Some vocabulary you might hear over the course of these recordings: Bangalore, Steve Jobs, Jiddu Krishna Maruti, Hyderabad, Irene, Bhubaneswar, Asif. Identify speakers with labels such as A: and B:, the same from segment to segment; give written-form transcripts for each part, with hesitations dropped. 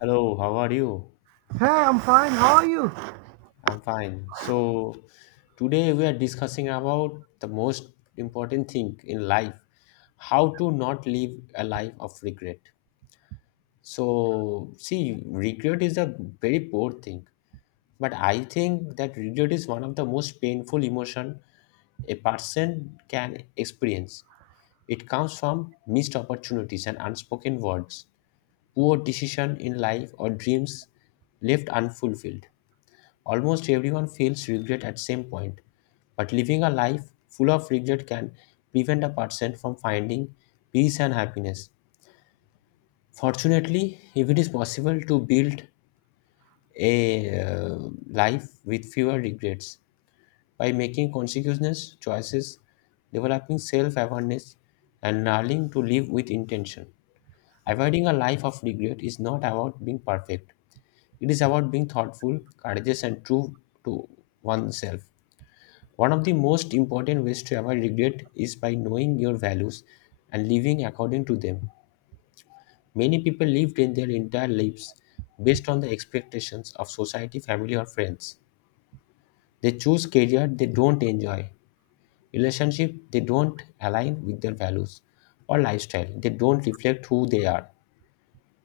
A: Hello, how are you?
B: Hey, I'm fine. How are you?
A: I'm fine. So today we are discussing about the most important thing in life, how to not live a life of regret. So see, regret is a very poor thing, but I think that regret is one of the most painful emotion a person can experience. It comes from missed opportunities and unspoken words, poor decision in life or dreams left unfulfilled. Almost everyone feels regret at some point, but living a life full of regret can prevent a person from finding peace and happiness. Fortunately, if it is possible to build a life with fewer regrets by making conscious choices, developing self-awareness, and learning to live with intention. Avoiding a life of regret is not about being perfect. It is about being thoughtful, courageous, and true to oneself. One of the most important ways to avoid regret is by knowing your values and living according to them. Many people lived in their entire lives based on the expectations of society, family, or friends. They choose career they don't enjoy, relationship they don't align with their values, or lifestyle they don't reflect who they are.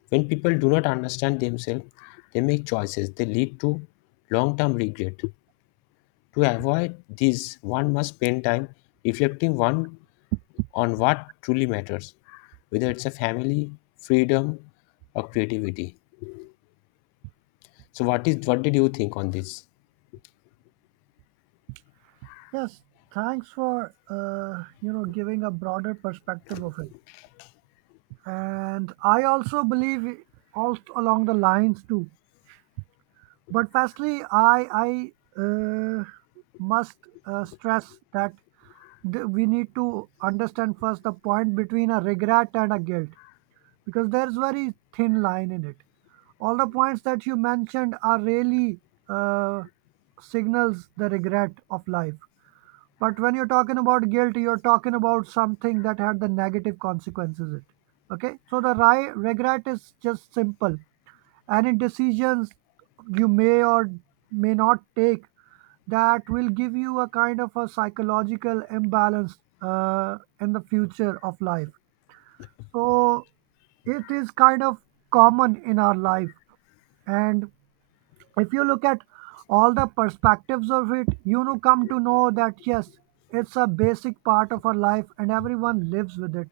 A: When people do not understand themselves, they make choices that lead to long-term regret. To avoid this, one must spend time reflecting one on what truly matters, whether it's a family, freedom, or creativity. So, what did you think on this?
B: Yes, thanks for giving a broader perspective of it. And I also believe also along the lines too. But firstly, I uh, must stress that we need to understand first the point between a regret and a guilt, because there's very thin line in it. All the points that you mentioned are really uh, signals the regret of life. But when you're talking about guilt, you're talking about something that had the negative consequences. It okay. So the regret is just simple. Any decisions you may or may not take that will give you a kind of a psychological imbalance in the future of life. So it is kind of common in our life, and if you look at all the perspectives of it, you know, come to know that yes, it's a basic part of our life and everyone lives with it.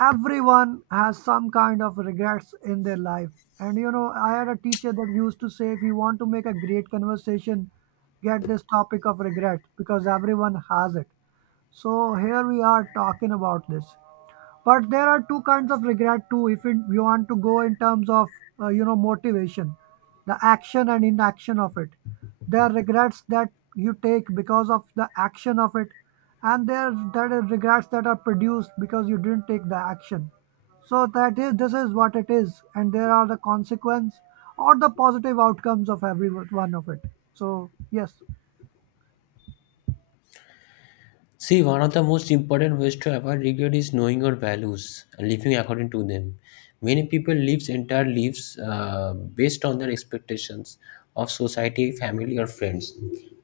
B: Everyone has some kind of regrets in their life. And you know, I had a teacher that used to say, if you want to make a great conversation, get this topic of regret because everyone has it. So here we are talking about this, but there are two kinds of regret too. If you want to go in terms of you know motivation, the action and inaction of it. There are regrets that you take because of the action of it, and there are regrets that are produced because you didn't take the action. So that is this is what it is, and there are the consequence or the positive outcomes of every one of it. So yes.
A: See, one of the most important ways to avoid regret is knowing your values and living according to them. Many people live entire lives based on their expectations of society, family, or friends.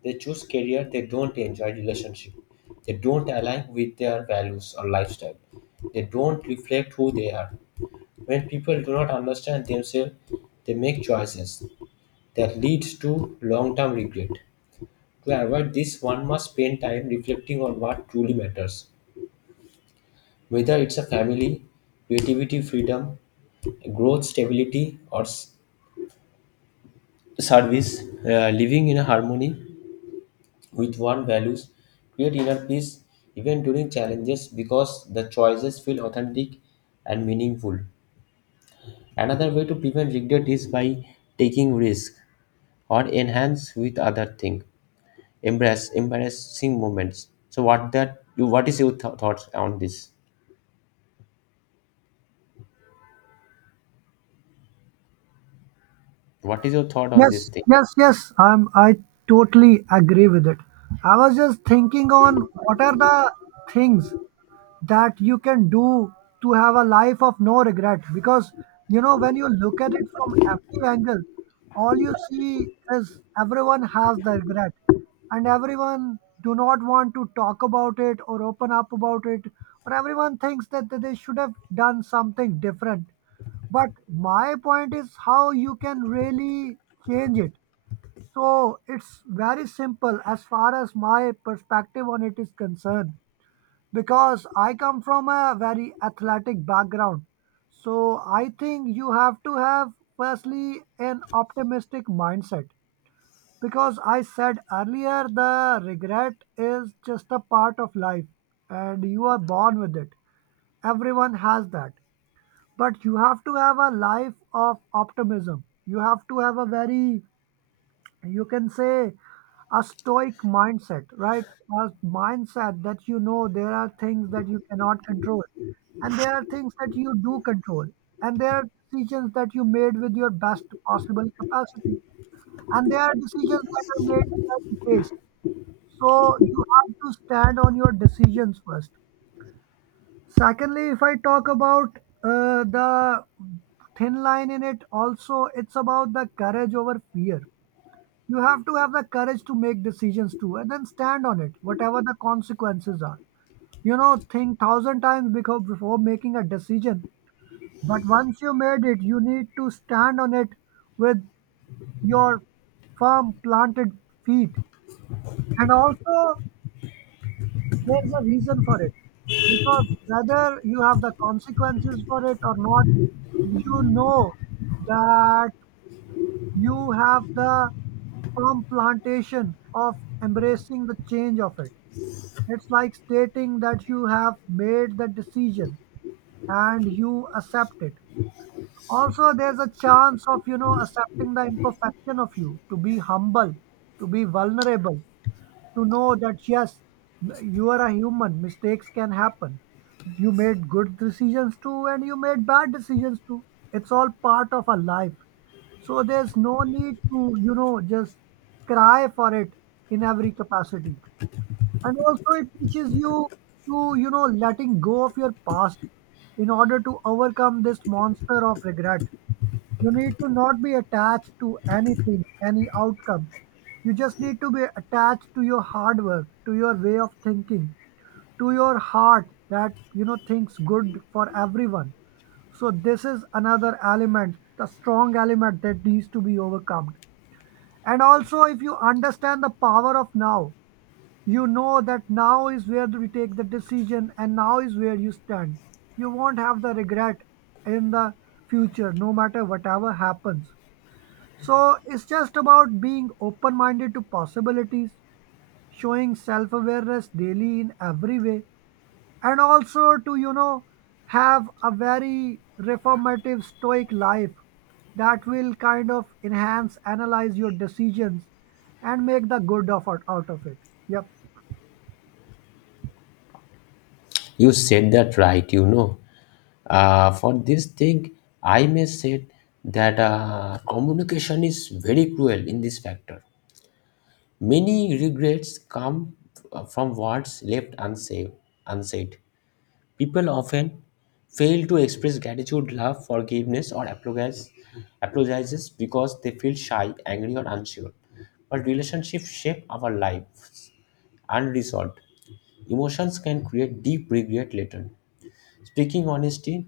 A: They choose career they don't enjoy, relationship they don't align with their values or lifestyle. They don't reflect who they are. When people do not understand themselves, they make choices that leads to long-term regret. To avoid this, one must spend time reflecting on what truly matters, whether it's a family, creativity, freedom, growth, stability, or service. Living in harmony with one's values create inner peace even during challenges because the choices feel authentic and meaningful. Another way to prevent regret is by taking risk, or enhance with other thing, embrace embarrassing moments. So what that you what is your thoughts on this? What is your thought on this
B: Yes,
A: thing?
B: yes, yes. I totally agree with it. I was just thinking on what are the things that you can do to have a life of no regret, because you know when you look at it from every angle, all you see is everyone has the regret, and everyone do not want to talk about it or open up about it, or everyone thinks that they should have done something different. But my point is how you can really change it. So it's very simple as far as my perspective on it is concerned, because I come from a very athletic background. So I think you have to have, firstly, an optimistic mindset, because I said earlier the regret is just a part of life and you are born with it. Everyone has that. But you have to have a life of optimism. You have to have a very, you can say, a stoic mindset, right? A mindset that you know there are things that you cannot control and there are things that you do control, and there are decisions that you made with your best possible capacity, and there are decisions that are made in every case. So you have to stand on your decisions first. Secondly, if I talk about the thin line in it, also it's about the courage over fear. You have to have the courage to make decisions too and then stand on it whatever the consequences are. You know, think thousand times before making a decision, but once you made it you need to stand on it with your firm planted feet. And also there's a reason for it, because whether you have the consequences for it or not, you know that you have the firm plantation of embracing the change of it. It's like stating that you have made the decision and you accept it. Also, there's a chance of, you know, accepting the imperfection of you, to be humble, to be vulnerable, to know that yes, you are a human, mistakes can happen. You made good decisions too, and you made bad decisions too. It's all part of our life. So there's no need to, you know, just cry for it in every capacity. And also it teaches you to, you know, letting go of your past. In order to overcome this monster of regret, you need to not be attached to anything, any outcome. You just need to be attached to your hard work, to your way of thinking, to your heart that you know thinks good for everyone. So this is another element, the strong element that needs to be overcome. And also, if you understand the power of now, you know that now is where we take the decision and now is where you stand. You won't have the regret in the future, no matter whatever happens. So it's just about being open minded to possibilities, showing self awareness daily in every way, and also to, you know, have a very reformative stoic life that will kind of enhance, analyze your decisions, and make the good out of it. Yep.
A: You said that right, you know, for this thing I may say that communication is very cruel in this factor. Many regrets come from words left unsaid. People often fail to express gratitude, love, forgiveness, or apologize, apologizes because they feel shy, angry, or unsure. But relationships shape our lives unresolved. Emotions can create deep regret later. Speaking honesty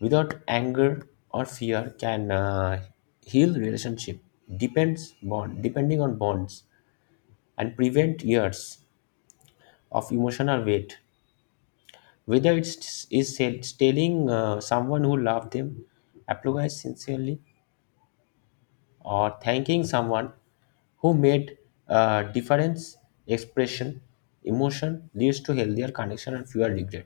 A: without anger or fear can heal relationship, depends bond, depending on bonds, and prevent years of emotional weight. Whether it's telling someone who loved them, apologized sincerely, or thanking someone who made difference, expression, emotion leads to healthier connection and fewer regret.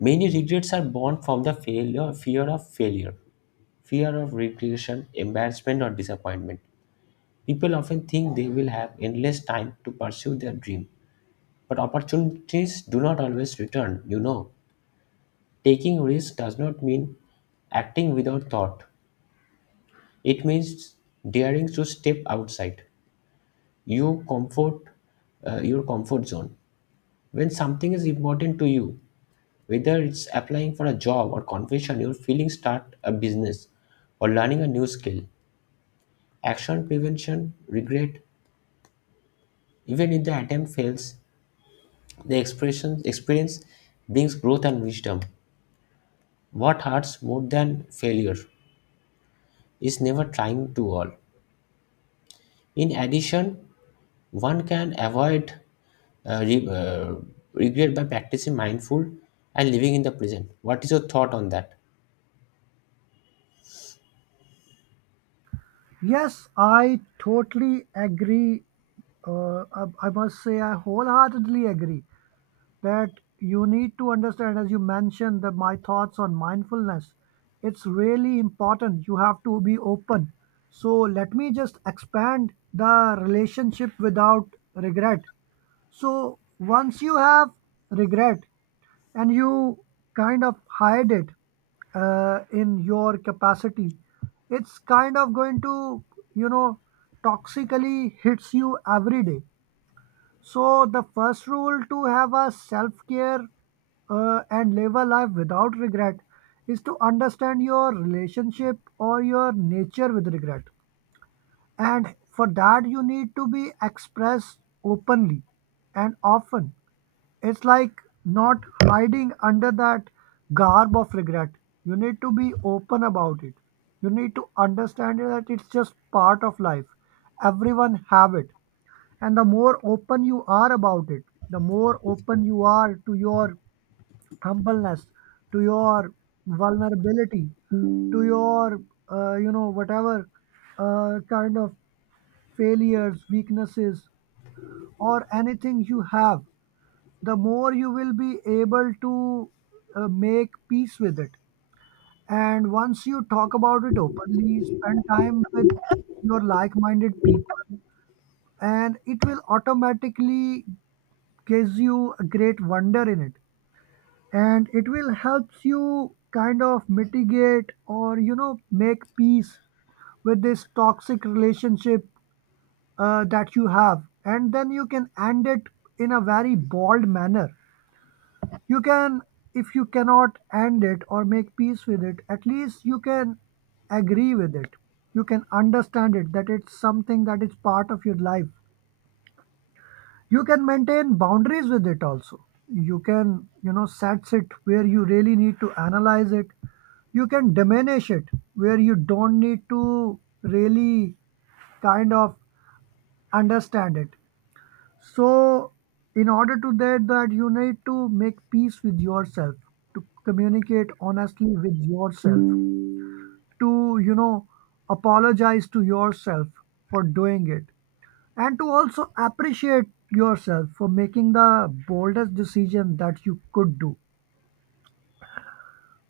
A: Many regrets are born from the failure, fear of regression, embarrassment, or disappointment. People often think they will have endless time to pursue their dream, but opportunities do not always return, you know. Taking risks does not mean acting without thought. It means daring to step outside your comfort, your comfort zone. When something is important to you, whether it's applying for a job or confession, your feelings, start a business or learning a new skill. Action prevention, regret, even if the attempt fails, the expression experience brings growth and wisdom. What hurts more than failure is never trying too all. In addition, one can avoid uh, re- uh, regret by practicing mindful and living in the present. What is your thought on that?
B: Yes, I totally agree. I must say, I wholeheartedly agree that you need to understand, as you mentioned, that my thoughts on mindfulness. It's really important. You have to be open. So, let me just expand the relationship without regret. So, once you have regret, and you kind of hide it in your capacity, it's kind of going to, you know, toxically hits you every day. So the first rule to have a self care and live a life without regret is to understand your relationship or your nature with regret, and for that, you need to be expressed openly and often. It's like not hiding under that garb of regret. You need to be open about it. You need to understand that it's just part of life. Everyone have it. And the more open you are about it, the more open you are to your humbleness, to your vulnerability, to your whatever kind of failures, weaknesses, or anything you have, the more you will be able to make peace with it. And once you talk about it openly, spend time with your like minded people, and it will automatically gives you a great wonder in it, and it will helps you kind of mitigate or, you know, make peace with this toxic relationship that you have, and then you can end it in a very bold manner. You can, if you cannot end it or make peace with it, at least you can agree with it. You can understand it that it's something that is part of your life. You can maintain boundaries with it also. You can, you know, set it where you really need to analyze it. You can diminish it where you don't need to really kind of understand it. So, in order to that, that you need to make peace with yourself, to communicate honestly with yourself, to, you know, apologize to yourself for doing it, and to also appreciate yourself for making the boldest decision that you could do.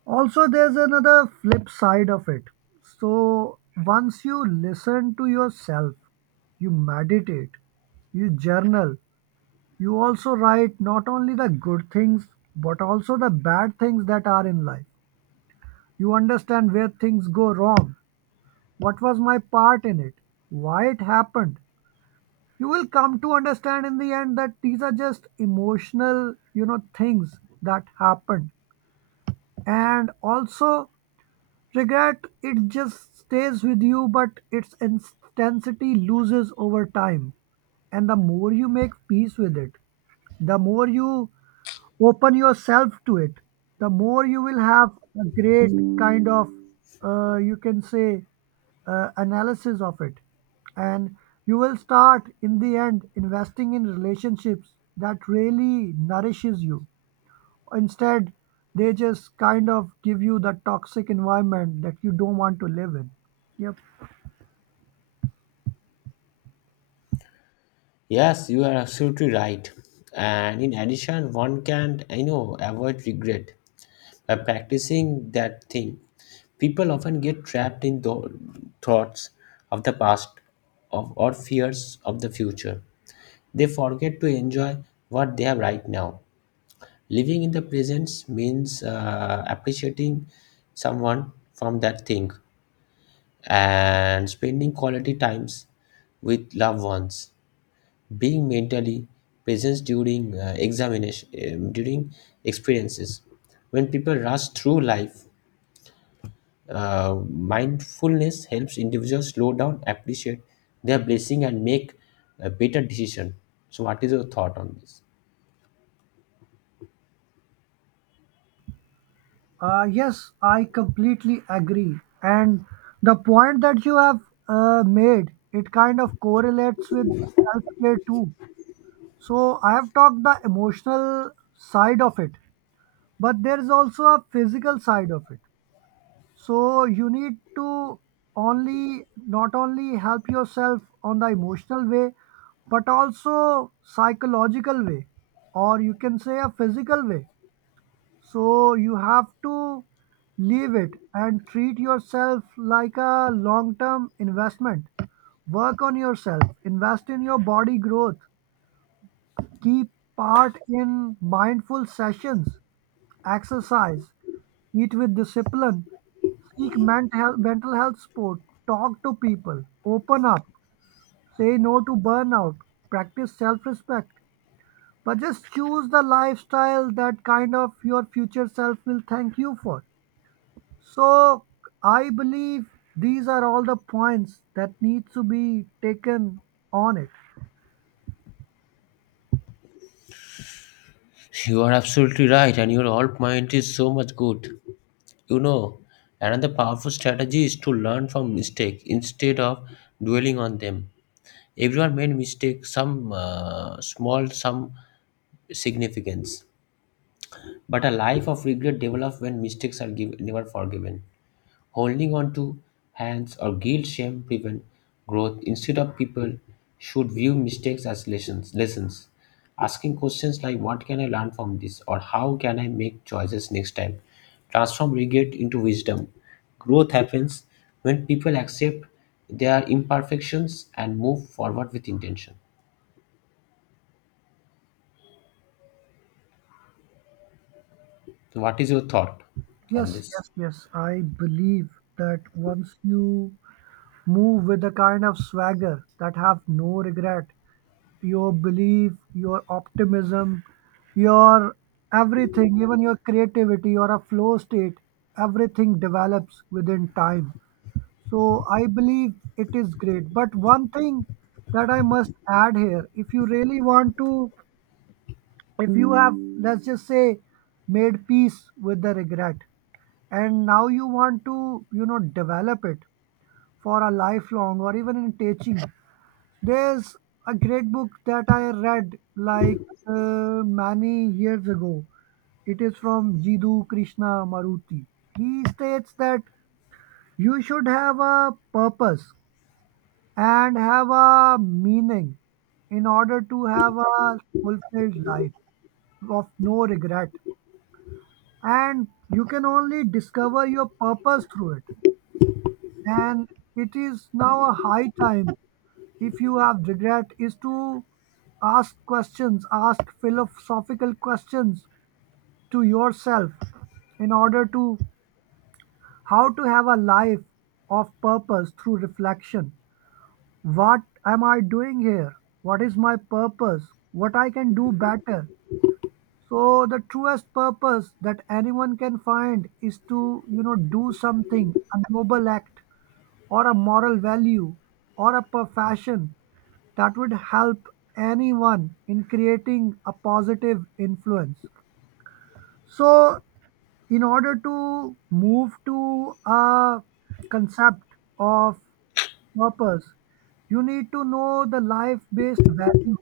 B: Also, there's another flip side of it. So, once you listen to yourself, you meditate, you journal, you also write not only the good things but also the bad things that are in life. You understand where things go wrong, what was my part in it, why it happened. You will come to understand in the end that these are just emotional, you know, things that happened. And also, regret, it just stays with you, but its intensity loses over time. And the more you make peace with it, the more you open yourself to it, the more you will have a great kind of, you can say, analysis of it. And you will start in the end investing in relationships that really nourishes you, instead they just kind of give you the toxic environment that you don't want to live in. Yep.
A: Yes, you are absolutely right. And in addition, one can, you know, avoid regret by practicing that thing. People often get trapped in the thoughts of the past of, or fears of the future. They forget to enjoy what they have right now. Living in the presence means appreciating someone from that thing and spending quality times with loved ones. Being mentally present during examination, during experiences. When people rush through life, mindfulness helps individuals slow down, appreciate their blessing, and make a better decision. So, what is your thought on this?
B: Yes, I completely agree. And the point that you have made, it kind of correlates with self care too. So I have talked the emotional side of it, but there is also a physical side of it. So you need to only not only help yourself on the emotional way, but also psychological way, or you can say a physical way. So you have to leave it and treat yourself like a long term investment. Work on yourself, invest in your body growth, keep part in mindful sessions, exercise, eat with discipline, seek mental health support, talk to people, open up, say no to burnout, practice self respect. But just choose the lifestyle that kind of your future self will thank you for. So I believe these are all the points that need to be taken on it.
A: You are absolutely right, and your whole point is so much good. You know, another powerful strategy is to learn from mistakes instead of dwelling on them. Everyone made mistakes, some small, some significance. But a life of regret develops when mistakes are giv never forgiven. Holding on to hands or guilt shame prevent growth. Instead of people should view mistakes as lessons. Asking questions like what can I learn from this or how can I make choices next time? Transform regret into wisdom. Growth happens when people accept their imperfections and move forward with intention. So what is your thought on
B: Yes,
A: this?
B: yes, yes. I believe that once you move with a kind of swagger that have no regret, your belief, your optimism, your everything, even your creativity or a flow state, everything develops within time. So I believe it is great. But one thing that I must add here, if you really want to, if you have, let's just say, made peace with the regret and now you want to, develop it for a lifelong or even in teaching, there's a great book that I read like many years ago. It is from Jiddu Krishna Maruti. He states that you should have a purpose and have a meaning in order to have a fulfilled life of no regret, and you can only discover your purpose through it. And it is now a high time, if you have regret, is to ask questions, ask philosophical questions to yourself in order to how to have a life of purpose through reflection. What am I doing here? What is my purpose? What I can do better? So the truest purpose that anyone can find is to, do something, a noble act or a moral value or a profession that would help anyone in creating a positive influence. So, in order to move to a concept of purpose. You need to know the life based value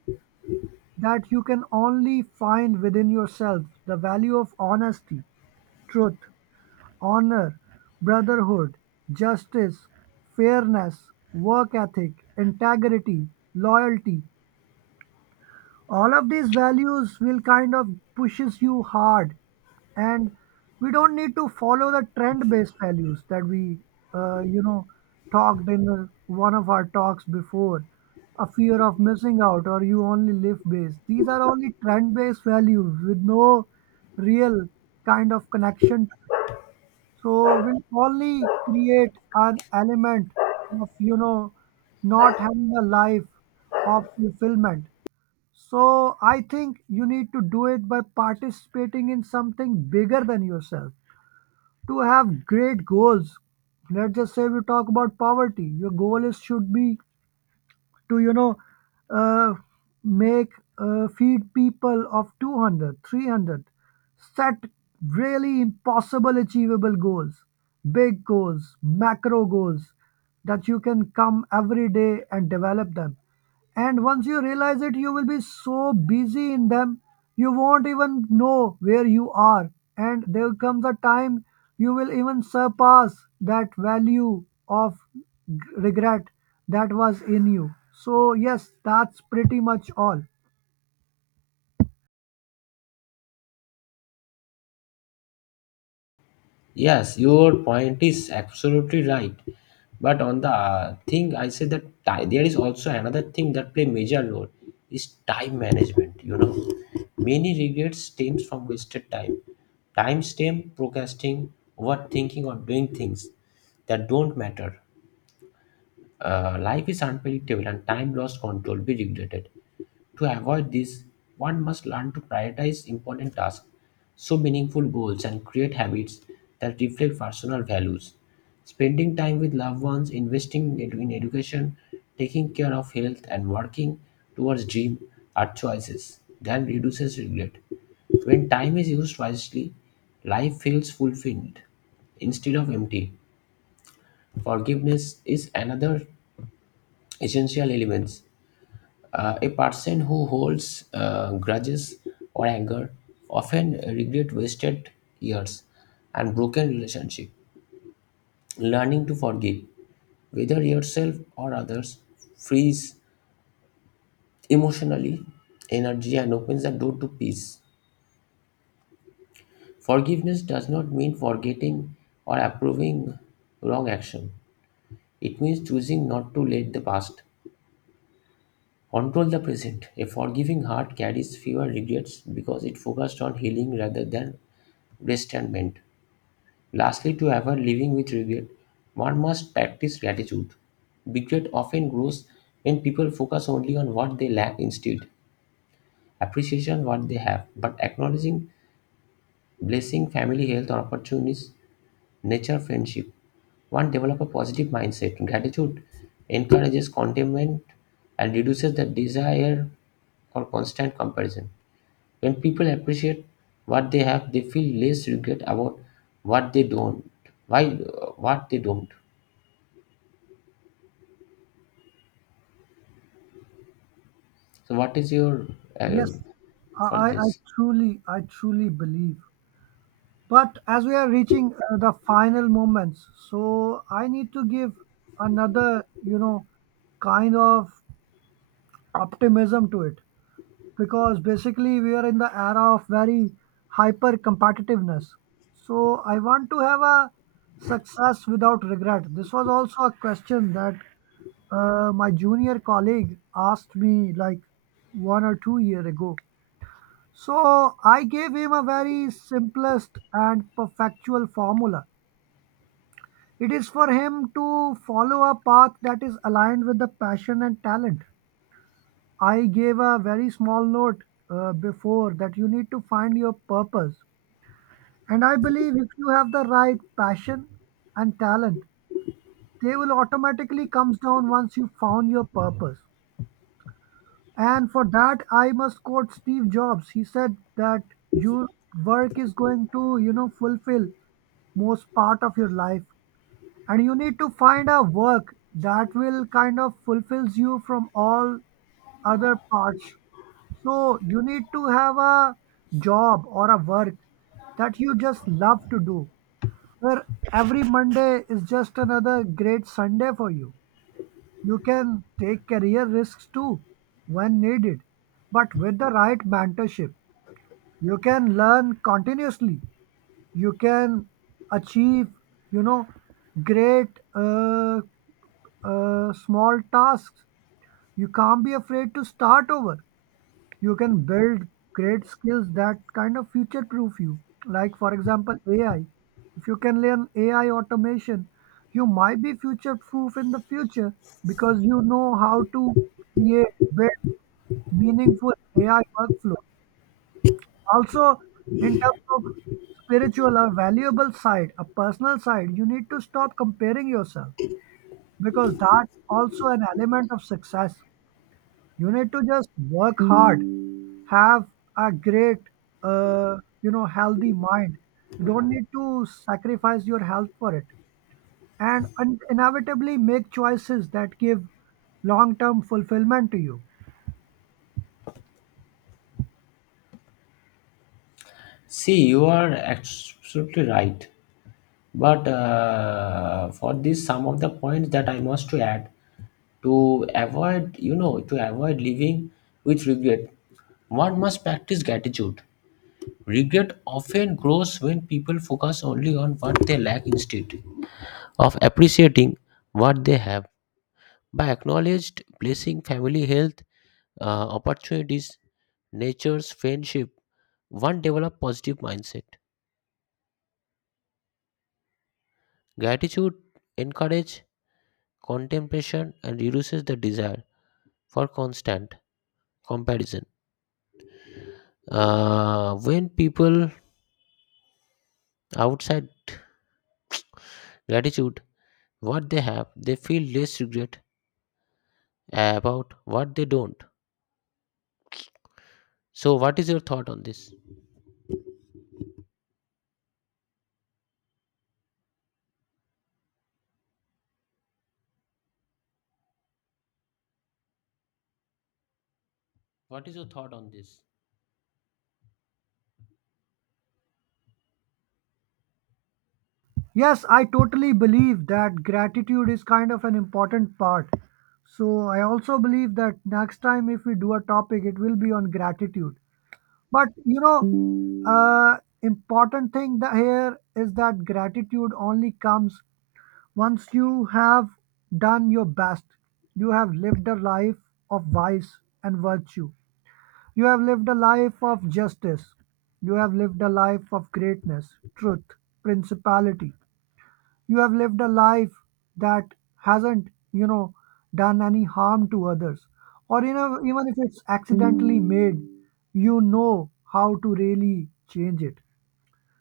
B: that you can only find within yourself, the value of honesty, truth, honor, brotherhood, justice, fairness, work ethic, integrity, loyalty. All of these values will kind of pushes you hard, and we don't need to follow the trend based values that we uh, you know talked in the, one of our talks before, a fear of missing out or you only live based. These are only trend based values with no real kind of connection, so will only create an element of, not having a life of fulfillment. So I think you need to do it by participating in something bigger than yourself. To have great goals, let's just say we talk about poverty. Your goal is should be to, uh, make feed people of 200, 300. Set really impossible achievable goals, big goals, macro goals that you can come every day and develop them. And once you realize it, you will be so busy in them, you won't even know where you are. And there comes a time you will even surpass that value of regret that was in you. So, yes, that's pretty much all.
A: Yes, your point is absolutely right. But on the thing, I say that time, there is also another thing that play major role is time management. You know, many regrets stems from wasted time. Time stem procrastinating, overthinking, or doing things that don't matter. Life is unpredictable, and time lost control be regretted. To avoid this, one must learn to prioritize important tasks, so meaningful goals, and create habits that reflect personal values. Spending time with loved ones, investing in education, taking care of health, and working towards dream are choices that reduces regret. When time is used wisely, life feels fulfilled instead of empty. Forgiveness is another essential element. A person who holds grudges or anger often regret wasted years and broken relationship. Learning to forgive, whether yourself or others, frees emotionally energy and opens the door to peace. Forgiveness does not mean forgetting or approving wrong action. It means choosing not to let the past control the present. A forgiving heart carries fewer regrets because it focused on healing rather than resentment. Lastly, to avoid living with regret, one must practice gratitude. Regret often grows when people focus only on what they lack instead appreciation what they have, but acknowledging blessing, family, health, or opportunities nature friendship. One, develop a positive mindset. Gratitude encourages contentment and reduces the desire for constant comparison. When people appreciate what they have, they feel less regret about what they don't. Why what they don't? So, what is your uh,
B: Yes, I,
A: for
B: I I
A: this?
B: truly, I truly believe. But as we are reaching the final moments, so I need to give another, kind of optimism to it. Because basically we are in the era of very hyper competitiveness. So I want to have a success without regret. This was also a question that my junior colleague asked me like 1 or 2 year ago. So I gave him a very simplest and perfectual formula. It is for him to follow a path that is aligned with the passion and talent. I gave a very small note, before that you need to find your purpose. And I believe if you have the right passion and talent, they will automatically comes down once you found your purpose. And for that, I must quote Steve Jobs. He said that your work is going to, fulfill most part of your life. And you need to find a work that will kind of fulfills you from all other parts. So you need to have a job or a work that you just love to do, where every Monday is just another great Sunday for you. You can take career risks too when needed, but with the right mentorship, you can learn continuously. You can achieve, you know, great uh, small tasks. You can't be afraid to start over. You can build great skills that kind of future proof you, like, for example, ai. If you can learn ai automation, you might be future proof in the future, because you know how to create, build meaningful ai workflow. Also, in terms of spiritual or valuable side, a personal side, you need to stop comparing yourself, because that's also an element of success. You need to just work hard, have a great uh, healthy mind. You don't need to sacrifice your health for it, and inevitably make choices that give long term fulfillment to you.
A: See, you are absolutely right. But for this, some of the points that I must to add to avoid, you know, to avoid living with regret, one must practice gratitude. Regret often grows when people focus only on what they lack instead of appreciating what they have. By acknowledged blessing, family health, opportunities, nature's friendship, one develop positive mindset. Gratitude encourage contemplation and reduces the desire for constant comparison. When people outside gratitude what they have, they feel less regret about what they don't. So, what is your thought on this? What is your thought on this?
B: Yes, I totally believe that gratitude is kind of an important part. So I also believe that next time if we do a topic it will be on gratitude. But uh important thing that here is that gratitude only comes once you have done your best, you have lived a life of vice and virtue, you have lived a life of justice, you have lived a life of greatness, truth, principality, you have lived a life that hasn't, done any harm to others. Or, you know, even if it's accidentally made, you know how to really change it.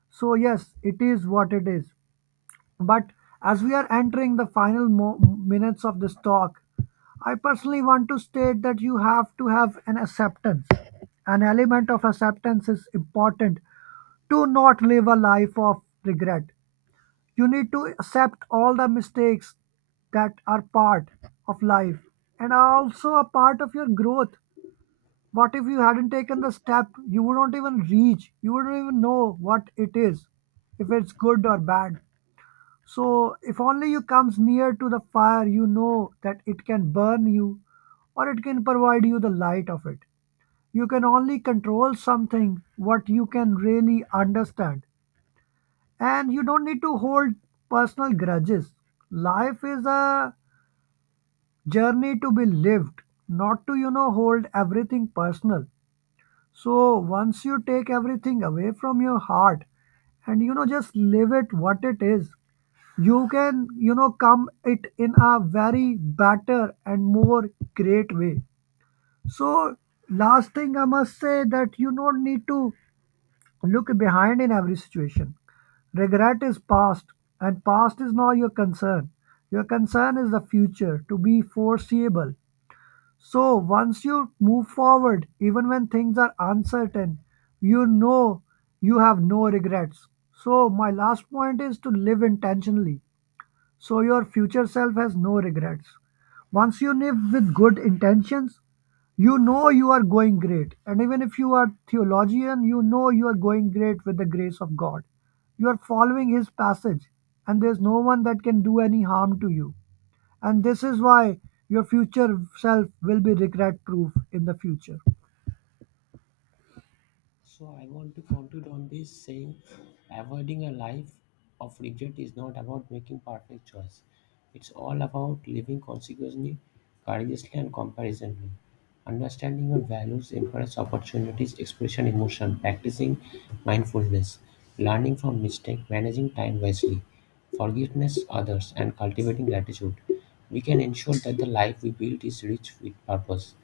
B: So yes, it is what it is. But as we are entering the minutes of this talk, I personally want to state that you have to have an acceptance. An element of acceptance is important to not live a life of regret. You need to accept all the mistakes that are part of life and are also a part of your growth. What if you hadn't taken the step? You wouldn't even reach, you wouldn't even know what it is, if it's good or bad. So, if only you comes near to the fire, you know that it can burn you or it can provide you the light of it. You can only control something what you can really understand, and you don't need to hold personal grudges. Life is a journey to be lived, not to, hold everything personal. So once you take everything away from your heart and, just live it what it is, you can, come it in a very better and more great way. So last thing I must say that you don't need to look behind in every situation. Regret is past, and past is not your concern. Your concern is the future, to be foreseeable. So, once you move forward, even when things are uncertain, you know you have no regrets. So, my last point is to live intentionally. So your future self has no regrets. Once you live with good intentions, you know you are going great. And even if you are theologian, you know you are going great with the grace of God. You are following his passage, and there's no one that can do any harm to you. And this is why your future self will be regret proof in the future.
A: So I want to conclude on this saying avoiding a life of regret is not about making perfect choice. It's all about living consequently, courageously and compassionately. Understanding your values, encourage opportunities, expression emotion, practicing mindfulness, learning from mistake, managing time wisely, forgiveness others and cultivating gratitude. We can ensure that the life we build is rich with purpose.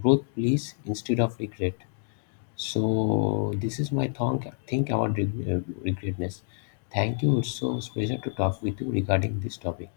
A: Growth please instead of regret. So this is my think about regretness. Thank you. It's so special to talk with you regarding this topic.